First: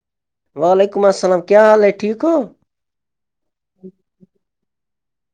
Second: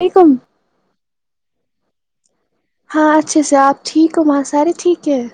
وعلیکم [inaudible] وعلیکم السلام کیا حال ہے ٹھیک ہو ہو ہاں اچھے سے آپ ٹھیک ہو وہاں سارے ٹھیک ہیں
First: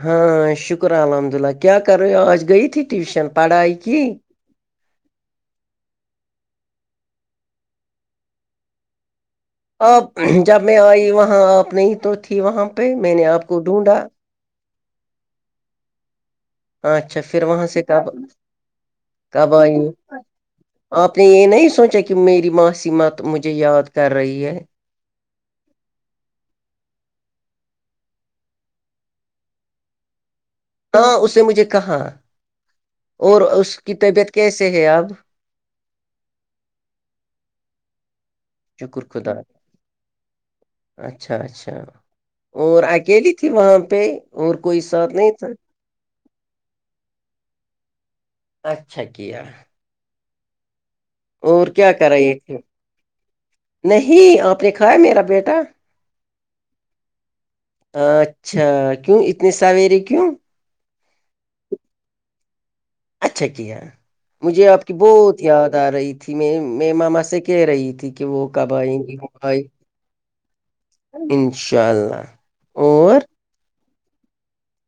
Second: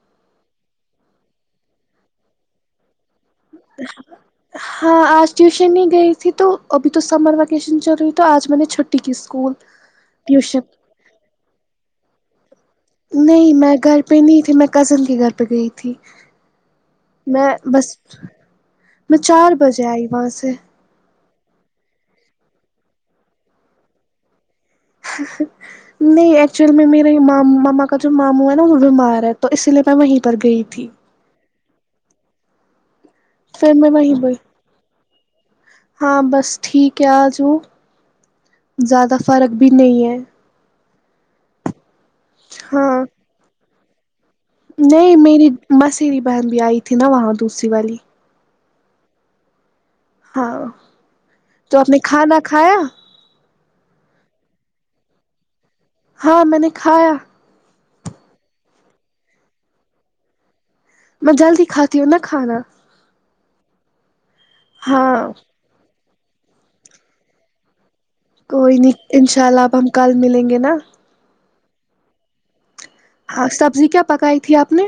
ہاں شکر الحمد للہ کیا کرے آج گئی ت ہی ٹیوشن پڑھائی کی ہاں آج ٹیوشن نہیں گئی تھی تو ابھی تو سمر ویکیشن چل رہی تو آج میں نے چھٹی کی اسکول آپ جب ٹیوشن میں آئی وہاں آپ نہیں تو تھی وہاں پہ میں نے آپ نہیں کو میں گھر ڈھونڈا پہ نہیں تے میں [inaudible] کزن کے گھر پہ گئی تھی اچھا پھر میں وہاں سے بس کب میں چار بجے آئی وہاں سے آپ نے یہ نہیں سوچا کہ میری معاسییمت مجھے یاد کر رہی ہے ہ [inaudible] نہیں ایکچوئل میں میرے م ماما کا جو ماموں ہے نا وہ بیمار ہے تو اسی لیے میں وہیں پر گئی تھی ہاں اسے مجھے کہا اور اس پھر میں کی وہیں طبیعت گئی کیسے ہے اب ہاں بس ٹھیک ہے آجؤ شکر خدا نہیں ہے اچھا اچھا اور ہاں اکیلی کہ وہاں پہ اور کوئی ساتھ نہیں تھا میری مسری بہن بھی آئی تھی نا وہاں دوسری والی اچھا کیا ہاں اور تو آپ کیا نے کر کھانا رہی تھی کھایا نہیں آپ نے کھا ہے میرا بیٹا ہاں میں نے کھایا اچھا کیوں اتنی سویرے کیوں میں جلدی کھاتی ہوں نا کھانا اچھا کیا مجھے آپ کی ہاں بہت یاد آ رہی تھی میں میں ماما سے کہہ رہی تھی کہ وہ کب کوئی آئیں گی نہیں ان وہ شاء اللہ آئیں آپ ہم کل ملیں گے نا انشاء اللہ اور ہاں سبزی کیا پکائی تھی آپ نے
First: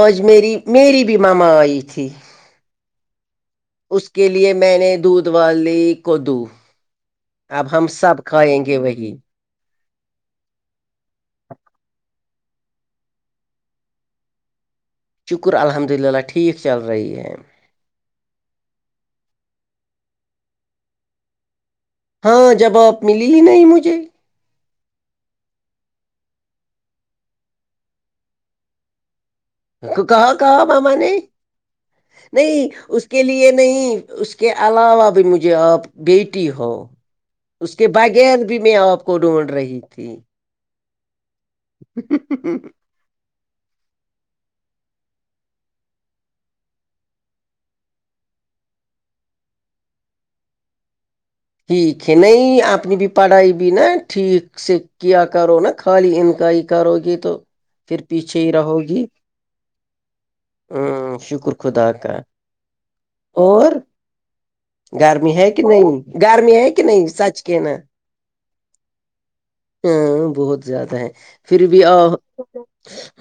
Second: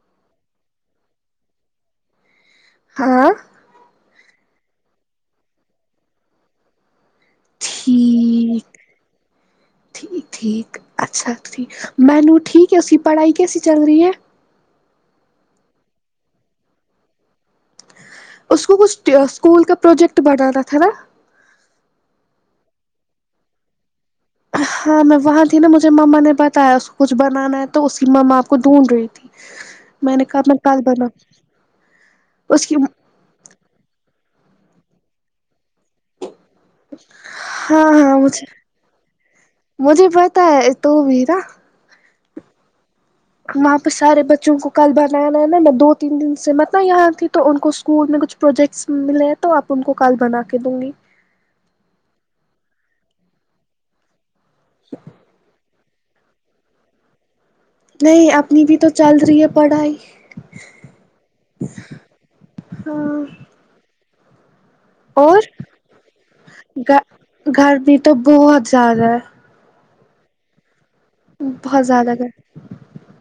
آج میری میری بھی مما آئی تھی ہاں اس کے لیے میں نے دودھ بال لی کدو اب ہم سب کھائیں ٹھیک گے وہی ٹھیک ٹھیک اچھا ٹھیک م میںنو ٹھیک ہے اس کی پڑھائی کیسی چل رہی ہے شکر الحمد للہ ٹھیک چل رہی ہے اس کو کچھ اسکول کا پروجیکٹ بنانا تھا نا ہاں جب آپ ملی ہی نہیں مجھے ہاں میں وہاں تھی نا مجھے مما نے بتایا اس کو کچھ بنانا ہے تو اس کی ما آپ کو ڈھونڈ رہی تھی کو میں نے کہا میں کہا کل ماما بنا نے نہیں اس کے لیے نہیں اس کے علاوہ بھی مجھے آپ بیٹی ہو اس ہاں کے ہاں مجھے باغت بھی میں آپ کو ڈھونڈ رہی تھی تا ہے تو ویرا ج وہاں پہ سارے بچوں کو کل بنایا ل نا میں دو تین دن سے مت یہاں تھی تو ان کو اسکول میں کچھ پروجیکٹس ملے ہیں تو آپ ان کو کال بنا کے دوں گی ٹھیک ہے نہیں آپ نے بھی پڑھائی بھی نا ٹھیک سے کیا کرو نا خالی انکائی کرو گے تو پھر نہیں پیچھے ہی اپنی بھی رہو تو گی چل رہی ہے پڑھائی ہ شکر خدا کا ہاں اور گرمی اور ہے کہ نہیں گرمی ہے کہ نہیں سچ کہنا گھر بھی تو بہت زیادہ ہے ا بہت زیادہ ہے پھر بھی بہت آ زیادہ گھر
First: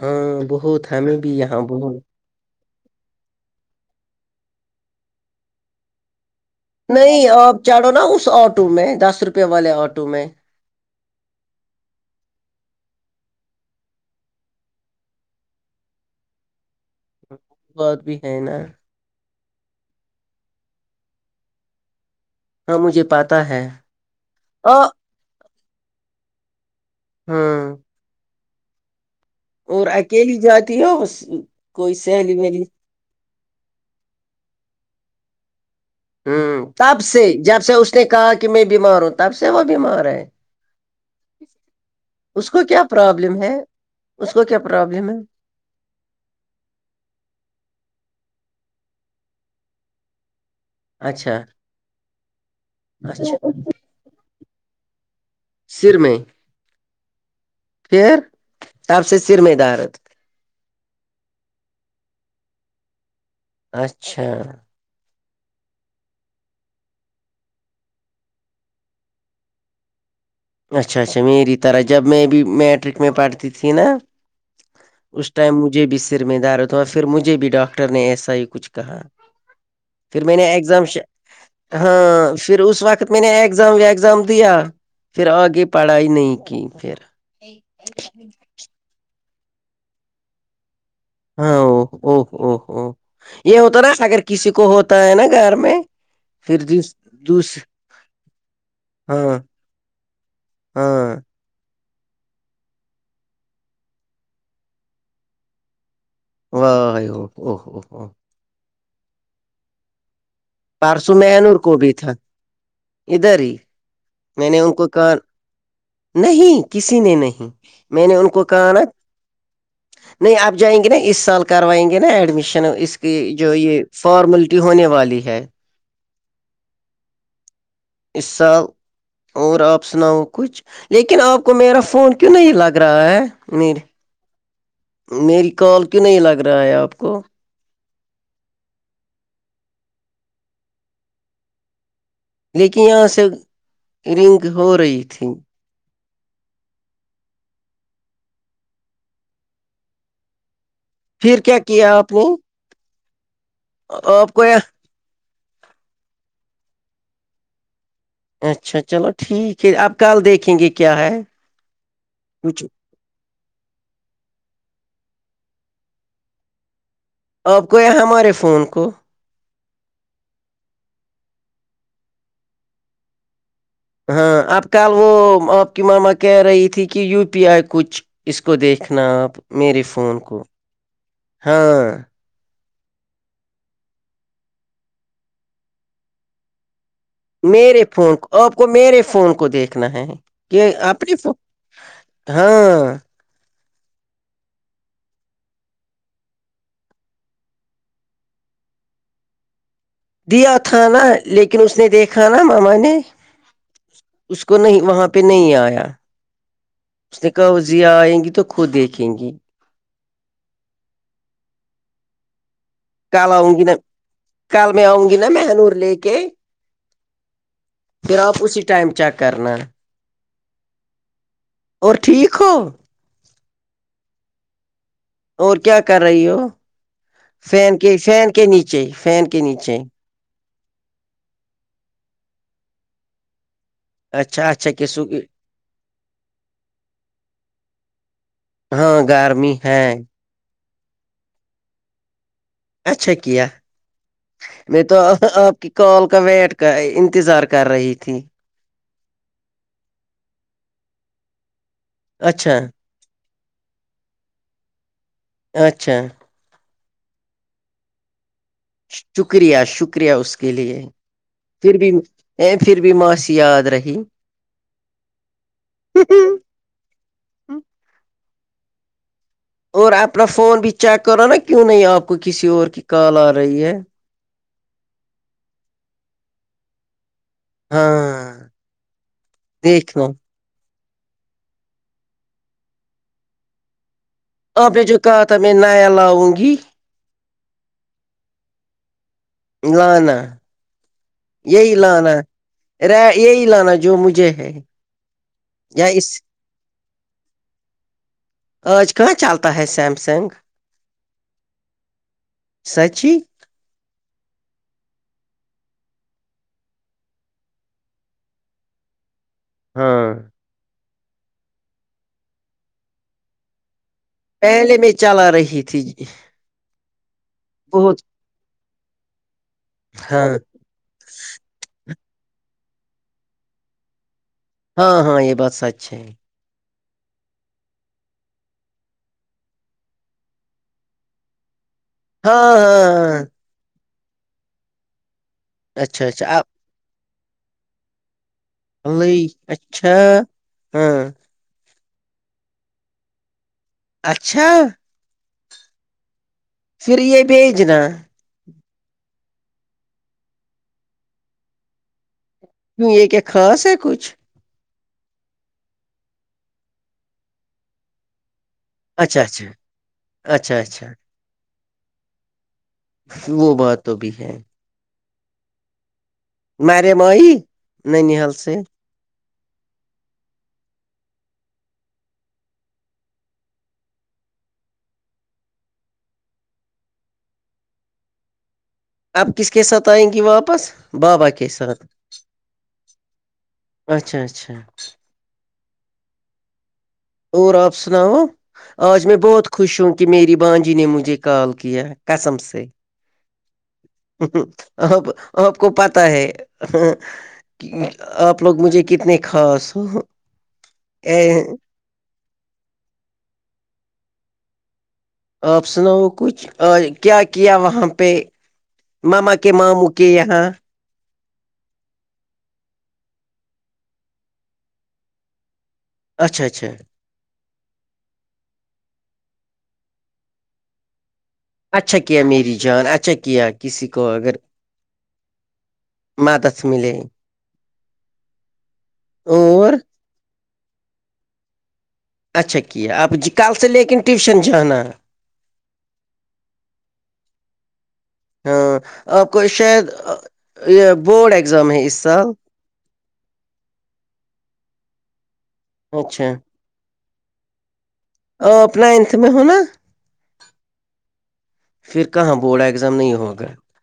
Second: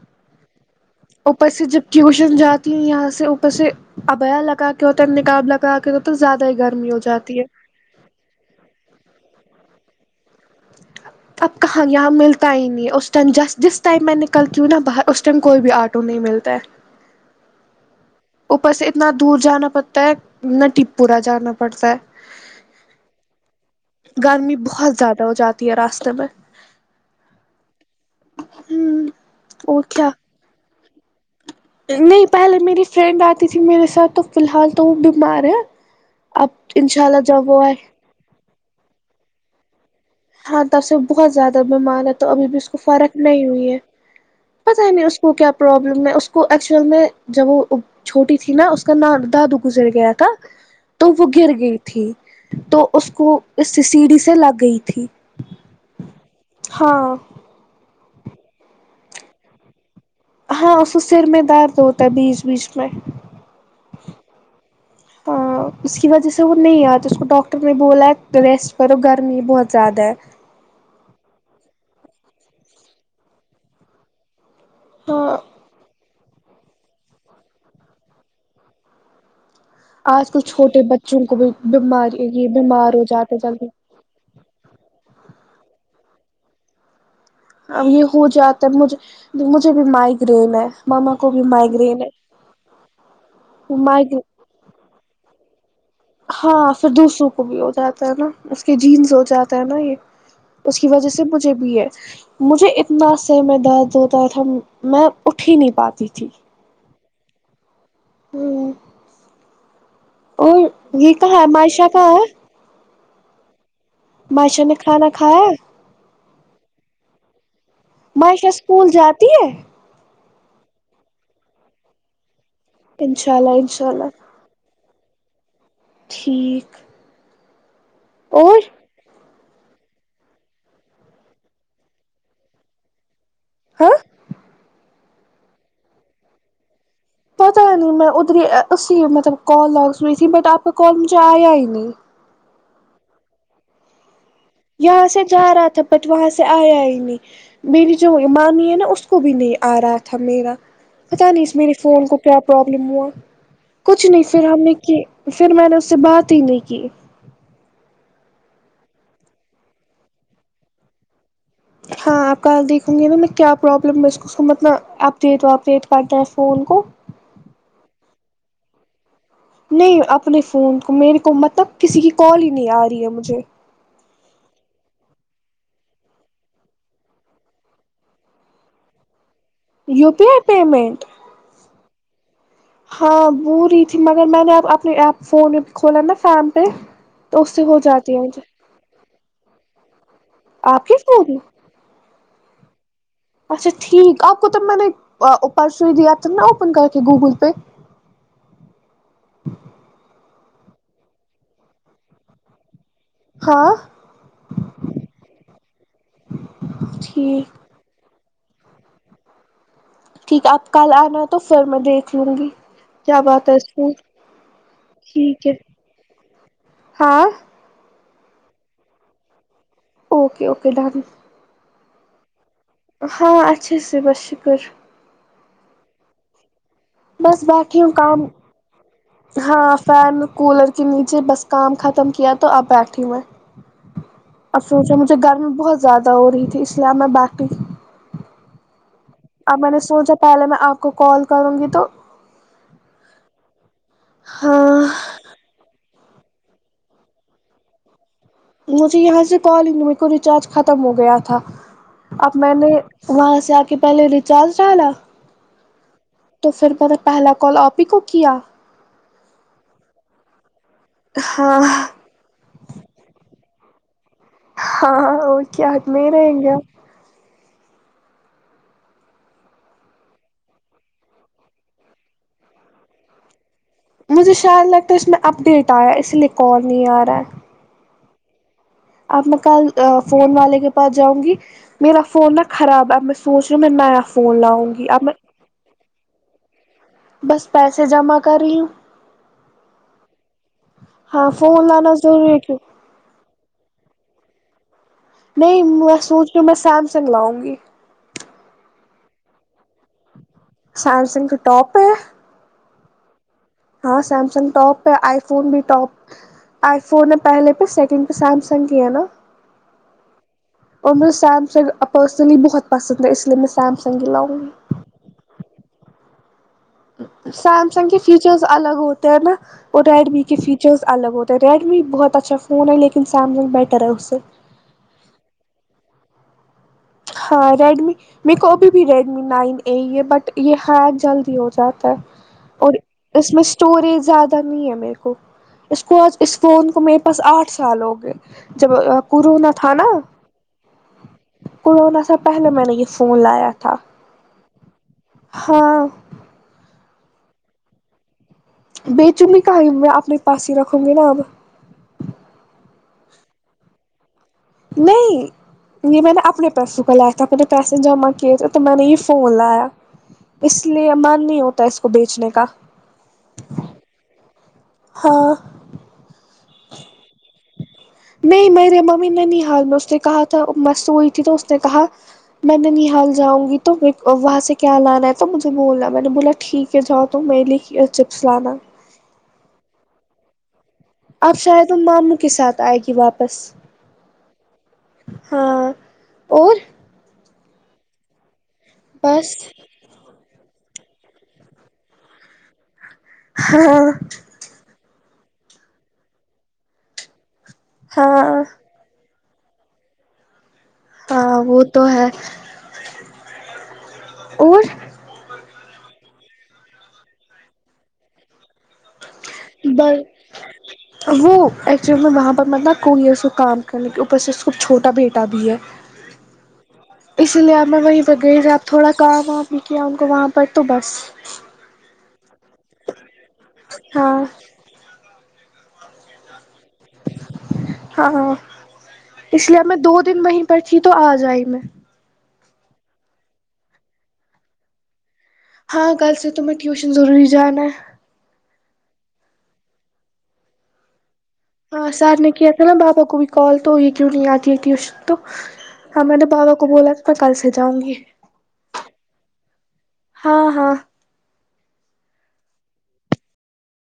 ہاں بہت ہمیں بھی اوپر یہاں سے جب بت ٹیوشن جاتی ہوں یہاں سے اوپر سے ابیا لگا کے ہو تک نکاب لگا گ کے تو تو زیادہ ہی گرمی ہو جاتی ہے چاڑھو نا اس آٹو میں دس روپے والے آٹو میں اچھا اب کہاں یہاں ملتا ہی نہیں ہے اس ٹائم جسٹ جس ٹائم میں نکلتی ہوں نا باہر اسس ٹائم کوئی بھی آٹو نہیں ملتا ہے بات بھی ہے نا اوپر سے اتنا دور جانا پڑتا ہے ن ٹی پورا جانا پڑتا ہے ہاں مجھے پتا ہے گرمی ہاں بہت زیادہ ہو جاتی ہے راستے میں ہاں ہوں اور اکیلی جاتی ہو کوئی نہیں سہیلی پہلے ویلی میری فرینڈ آتی تھی میرے ساتھ تو فی الحال تو وہ بیمار ہے ہ اب تب انشاء اللہ سے جب وہ سے آئے اس نے کہا کہ میں بیمار ہوں تب سے وہ بیمار ہے ہاں تب سے بہت زیادہ بیمار ہے تو ابھی بھی اس کو فرق نہیں ہوئی ہے اس کو کیا پتا نہیں پرابلم ہے اس کو کیا پرابلم میں اس کو ایکچول میں جب وہ چھوٹی تھی نا اس کا نام دادو گزر گیا تھا تو وہ اچھا گر گئی تھی تو اس کو اچھا اس سیڑھی سے لگ گئی تھی سر میں ہاں پھر آپ سے سر میںیدہارت ہاں اس کو سر میں دارد ہوتا ہے بیچ بیچ میں اچھا ہاں اس کی وجہ سے وہ نہیں آتا اس کو ڈاکٹر نے بولا ریسٹ کرو گرمی بہت زیادہ ہے اچھا اچھا میری طرح جب میں بھی میٹرک میں پڑھتی تھی نا اس ہاں ٹائم مجھے بھی سر میں دار ہوتا پھر مجھے بھی ڈاکٹر نے ایسا ہی کچھ کہا پھر آج میں کل نے چھوٹے ایگزام بچوں کو بھی بیمار ہاں یہ پھر اس بیمار ہو وقت میں نے جاتے جلدی ایگزام ویگزام دیا پھر آگے پڑھائی نہیں کی پھر اب یہ ہو جاتا ہے مجھے مجھے بھی مائگرین ہے ماما کو بھی ہاںو مائگرین اوو ہے ہوو یہ ہوتا نا اگر مائگرین کسی کو ہوتا ہے نا گھر میں ہاں پھر جس دوسروں کو دوس بھی ہو جاتا ہے نا اس کے جینس ہو ہاں جاتا ہے نا یہ اس کی وجہ ہاں سے مجھے بھی ہے مجھے اتنا سر میں درد ہوتا تھا میں اٹ ہی نہیں پاتی تھی وو ہوو ہو ہو ہ اور یہ پرسوں کہاں ہے مہنور کو ماشاہ بھی کہاں تھا ہے ادھر ہی میں نے معائشہ ان کو کھانا کہا کھایا ہے نہیں کسی نے نہیں میں نے ان کو معائشہ کہا ن اسکول جاتی ہے نہیں آب جائیں گے نا اس سال کروائیں گے نا ایڈمیشن اس کی انشاء جو اللہ یہ انشاء اللہ فارملٹی چٹی ہونے والی ہے ٹھیک اس اور سال اور آپ سناؤ کچھ لیکن آپ کو میرا فون کیوں نہیں لگ رہا ہے مری ہاں میری کال کیوں نہیں لگ رہا ہے آپ کو پتا ہی نہیں میں ادھر اسی مطلب کال لگ سئی تھی بٹ آپ کا کال مجھے آیا ہی نہیں لیکن یہاں سے رننک ہو رہی یہاں سے تھھی جا رہا تھا بٹ وہاں سے آیا ہی نہیں میری جو مانی ہے نا اس کو بھی نہیں آ رہا تھا میرا پتا پھر نہیں اس کیا میرے کیا فون آپ کو نے کیا پرابلم ہوا کچھ نہیں آپ پھر کو ہم نے یہ- کی پھر میں نے اس سے بات ہی نہیں کی اچھا چلو ٹھیک ہے آپ کل دیکھیں گے کیا ہے ہاں آپ کا کچھ د س گ میں کیا پرابلم میںھ متنا اپڈیٹ واپڈیٹ کرنا ہے فون کو آپ کو یہاں ہمارے فون کو نہیں اپنے فون کو میرے کو مطلب کسی کی کال ہی نہیں آ رہی ہے مجھے ہاں اب کل وہ آپ کی ماما کہہ رہی تھی کہ یو پی آئی کچھ اس کو دیکھنا آپ میرے یو فون پی کو آئی پیمنٹ ہاں ہاں ب رہی تھی مگر میں نے اب اپنی ایپ فون کھولا نا فم پہ تو اس سے ہو میرے فون جاتی ہے کو مجھے آپ کو میرے فون کو دیکھنا ہے کہ آپ کے اپنے فون میں ہاں اچھا ٹھیک آپ کو تب میں نے پرسوں ہی دیا تھا نا اوپن کر کے گوگل پے دیا تھا نا لیکن اس نے دیکھا نا ماما نے ہاں اس کو نہیں وہاں پہ نہیں آیا اس نے کہا ٹھیک اس ضیا آئیں گی تو خود دیکھیں گی ٹھیک ہے آپ کل آنا تو پھر میں دیکھ لوں گی کیا کل بات آؤں ہے گی اس نا کو کل میں آؤں گی نا ٹھیک ہے مہنور لے کے ہاں پھر آپ اسی ٹائم چیک کرنا اوکے اوکے ڈن اور ٹھیک ہو ہاں اچھا سے بس شکر اور کیا کر رہی ہو بس فین بیٹھی ہوں کے کام فین کے نیچے فین کے ہاں نیچے فین کولر کے نیچے بس کام ختم کیا تو اپ بیٹھی ہوئے اچھا اچھا افسوچ ہے کسو مجھے کی گرمی بہت زیادہ ہو رہی تھی اس لیے اب میں باقی ہاں گار میں اب میں نے سوچا پہلے میں آپ کو کال کروں گی تو اچھا کیا ہاں میں تو آپ کی کال کا ویٹ کا انتظار کر رہی تھی مجھے یہاں سے کال میرے کو ریچارج ختم ہو گیا تھا اب میں اچھا نے وہاں سے آ کے پہلے ریچارج ڈالا اچھا تو پھر میں نے پہلا کال آپ ہی کو کیا شکریہ شکریہ اس کے لیے ہاں پھر بھی ا پھر بھی معاشی یاد رہی ہاںاں وہ کیا ہات نہیں رہیں گےپ اور اپنا فون بھی چیک کرو نا کیوں نہیں آپ کو کسی اور کی کال آ رہی ہے مجھے شیال لگتا ہے اس میں اپ ڈیٹ آیا اسی لیے کال نہیں آ رہا ہے ہاں آپ میں کل دیکھنا فون والے کے جاؤں گی میرا فون نا خراب ہے میں سوچ رہیوں نیا فون آپ لاؤں نے گی جو اب کہا تھا میں نایا لاؤں گی بس پیسے جمع کر رہی ہوں ل ن ہاں فون یہی لانا ضروری ہے کیوں رے یہی لانا جو مجھے ہے نہیں یا میں اس سوچ رہی ہوں میں سیمسنگ لاؤں گی آج کہاں چلتا ہے سیم سیمسنگ کا ٹاپ ہے سچی ہاں سیمسنگ ٹاپ ہے آئی فون بھی ٹاپ آئی فون نے پہلے پہ سیکنڈ پہ سیمسنگ کی ہے نا ہاں اور مجھے سیمسنگ پرسنلی بہت پسند ہے اس لیے میں سیمسنگ ہی لاؤں گی پہلے میں چلا رہی تھی جی سیمسنگ کے فیچرس الگ ہوتے ہیں نا وہ ریڈمی ہاں کے فیچر فچرز الگ ہوتے ہیں ریڈمی بہت اچھا فون ہے لیکن سیمسنگ بیٹر ہے اس سے ہاں ہاں یہ بات سچ ہے ہاں ریڈمی میرے کو ابھی بھی ریڈمی نائن اے ہے بٹ یہ ہیک جلدی ہو جاتا ہے ہاں اور ہاں اس میں اسٹوریج زیادہ نہیں ہے میرے کو اس کو اچھا آج اچھا اس آپ فون کو م بس آٹھ سال ہو گئے جب کورونا تھا نا اچھا ہاں کونا سے پہلے میں نے یہ فون لایا تھا اچھا ہاں پھر یہ بھیجنا بیچوں گی کہیں میں اپنے پاس ہی رکھوں گی نا اب کیوں یہ کہ خاص ہے کچھ نہیں یہ میں نے اپنے پسوں کا لا تھا اپنے پیسے جمع کیے تو تو میں نے یہ اچھا فون اچھا لایا اچھا اس اچھا لیے من نہیں ہوتا اس کو بیچنے کا وہ بات تو بھی ہے ہاں میرم آئی ننحال نہیں سے میری ممی نے نہیں ہار میں اس سے کہا تھا مست ہوئی تھی تو اس نے کہا [unintelligible] میں ننیحال جاؤں گی تو وہاں سے کیا لانا ہے تو مجھے بولا میں نے بولا ٹھیک کے جاؤ تووں می لی چپس لانا آپ کس کے ساتھ آئیں گی واپس بابا آپ کے شاید ان ساتھ ماموں کے ساتھ آئے گی واپس اچھا اچھا ہاں اور اور آپ سناؤ آج میں بس بہت خوش ہوں کہ میری بانجی نے مجھے کال کیا قسم سے ہاں ہ آ آپ کو پتا ہے ہ آپ ہاں لوگ مجھے کتنے خاص [unintelligible] ہاں وہ تو ہے اور آپ سناؤ کچھ کیا کیا وہاں پہ مما بند [unintelligible] وہ ایکچولی وہاں پر مطلب کوئیئ کو کام کرنے کے اوپر سے اس چھوٹا بیٹا بھی ہے نے [inaudible] اچھا اچھا اسی لیے اب میں وہیں پرہ گئی ج اب تھوڑا کام وام بھی کیا ان کو وہاں پر تو بس اچھا کیا میری جان اچھا کیا کسی کو ہاں اگر م تس ملے [unintelligible] ہاں اس لیے اور میں دو دن وہیں پر تھی تو آ جائی میں اچھا کیا آپ کل سے لے کےن ٹیوشن جانا ہاں کل سےر تو میں ٹیوشن ضوری جانا ہے ہاں آپ کو شاید یہ بورڈ ہے ایگزام ہاں اس سر نے سال کیا تھا نا بابا کو بھی کال تو یہ کیوں نہیں آتی ہے ٹیوشن تو ہ میں نے اچھا بابا کو کو بولا تو میں کل سے جؤں گی [unintelligible] اورو اپ نائنتھ میں ہوناا ہاں ہاں پھر کہاں بورڈ ایگزام نہیں ہو گا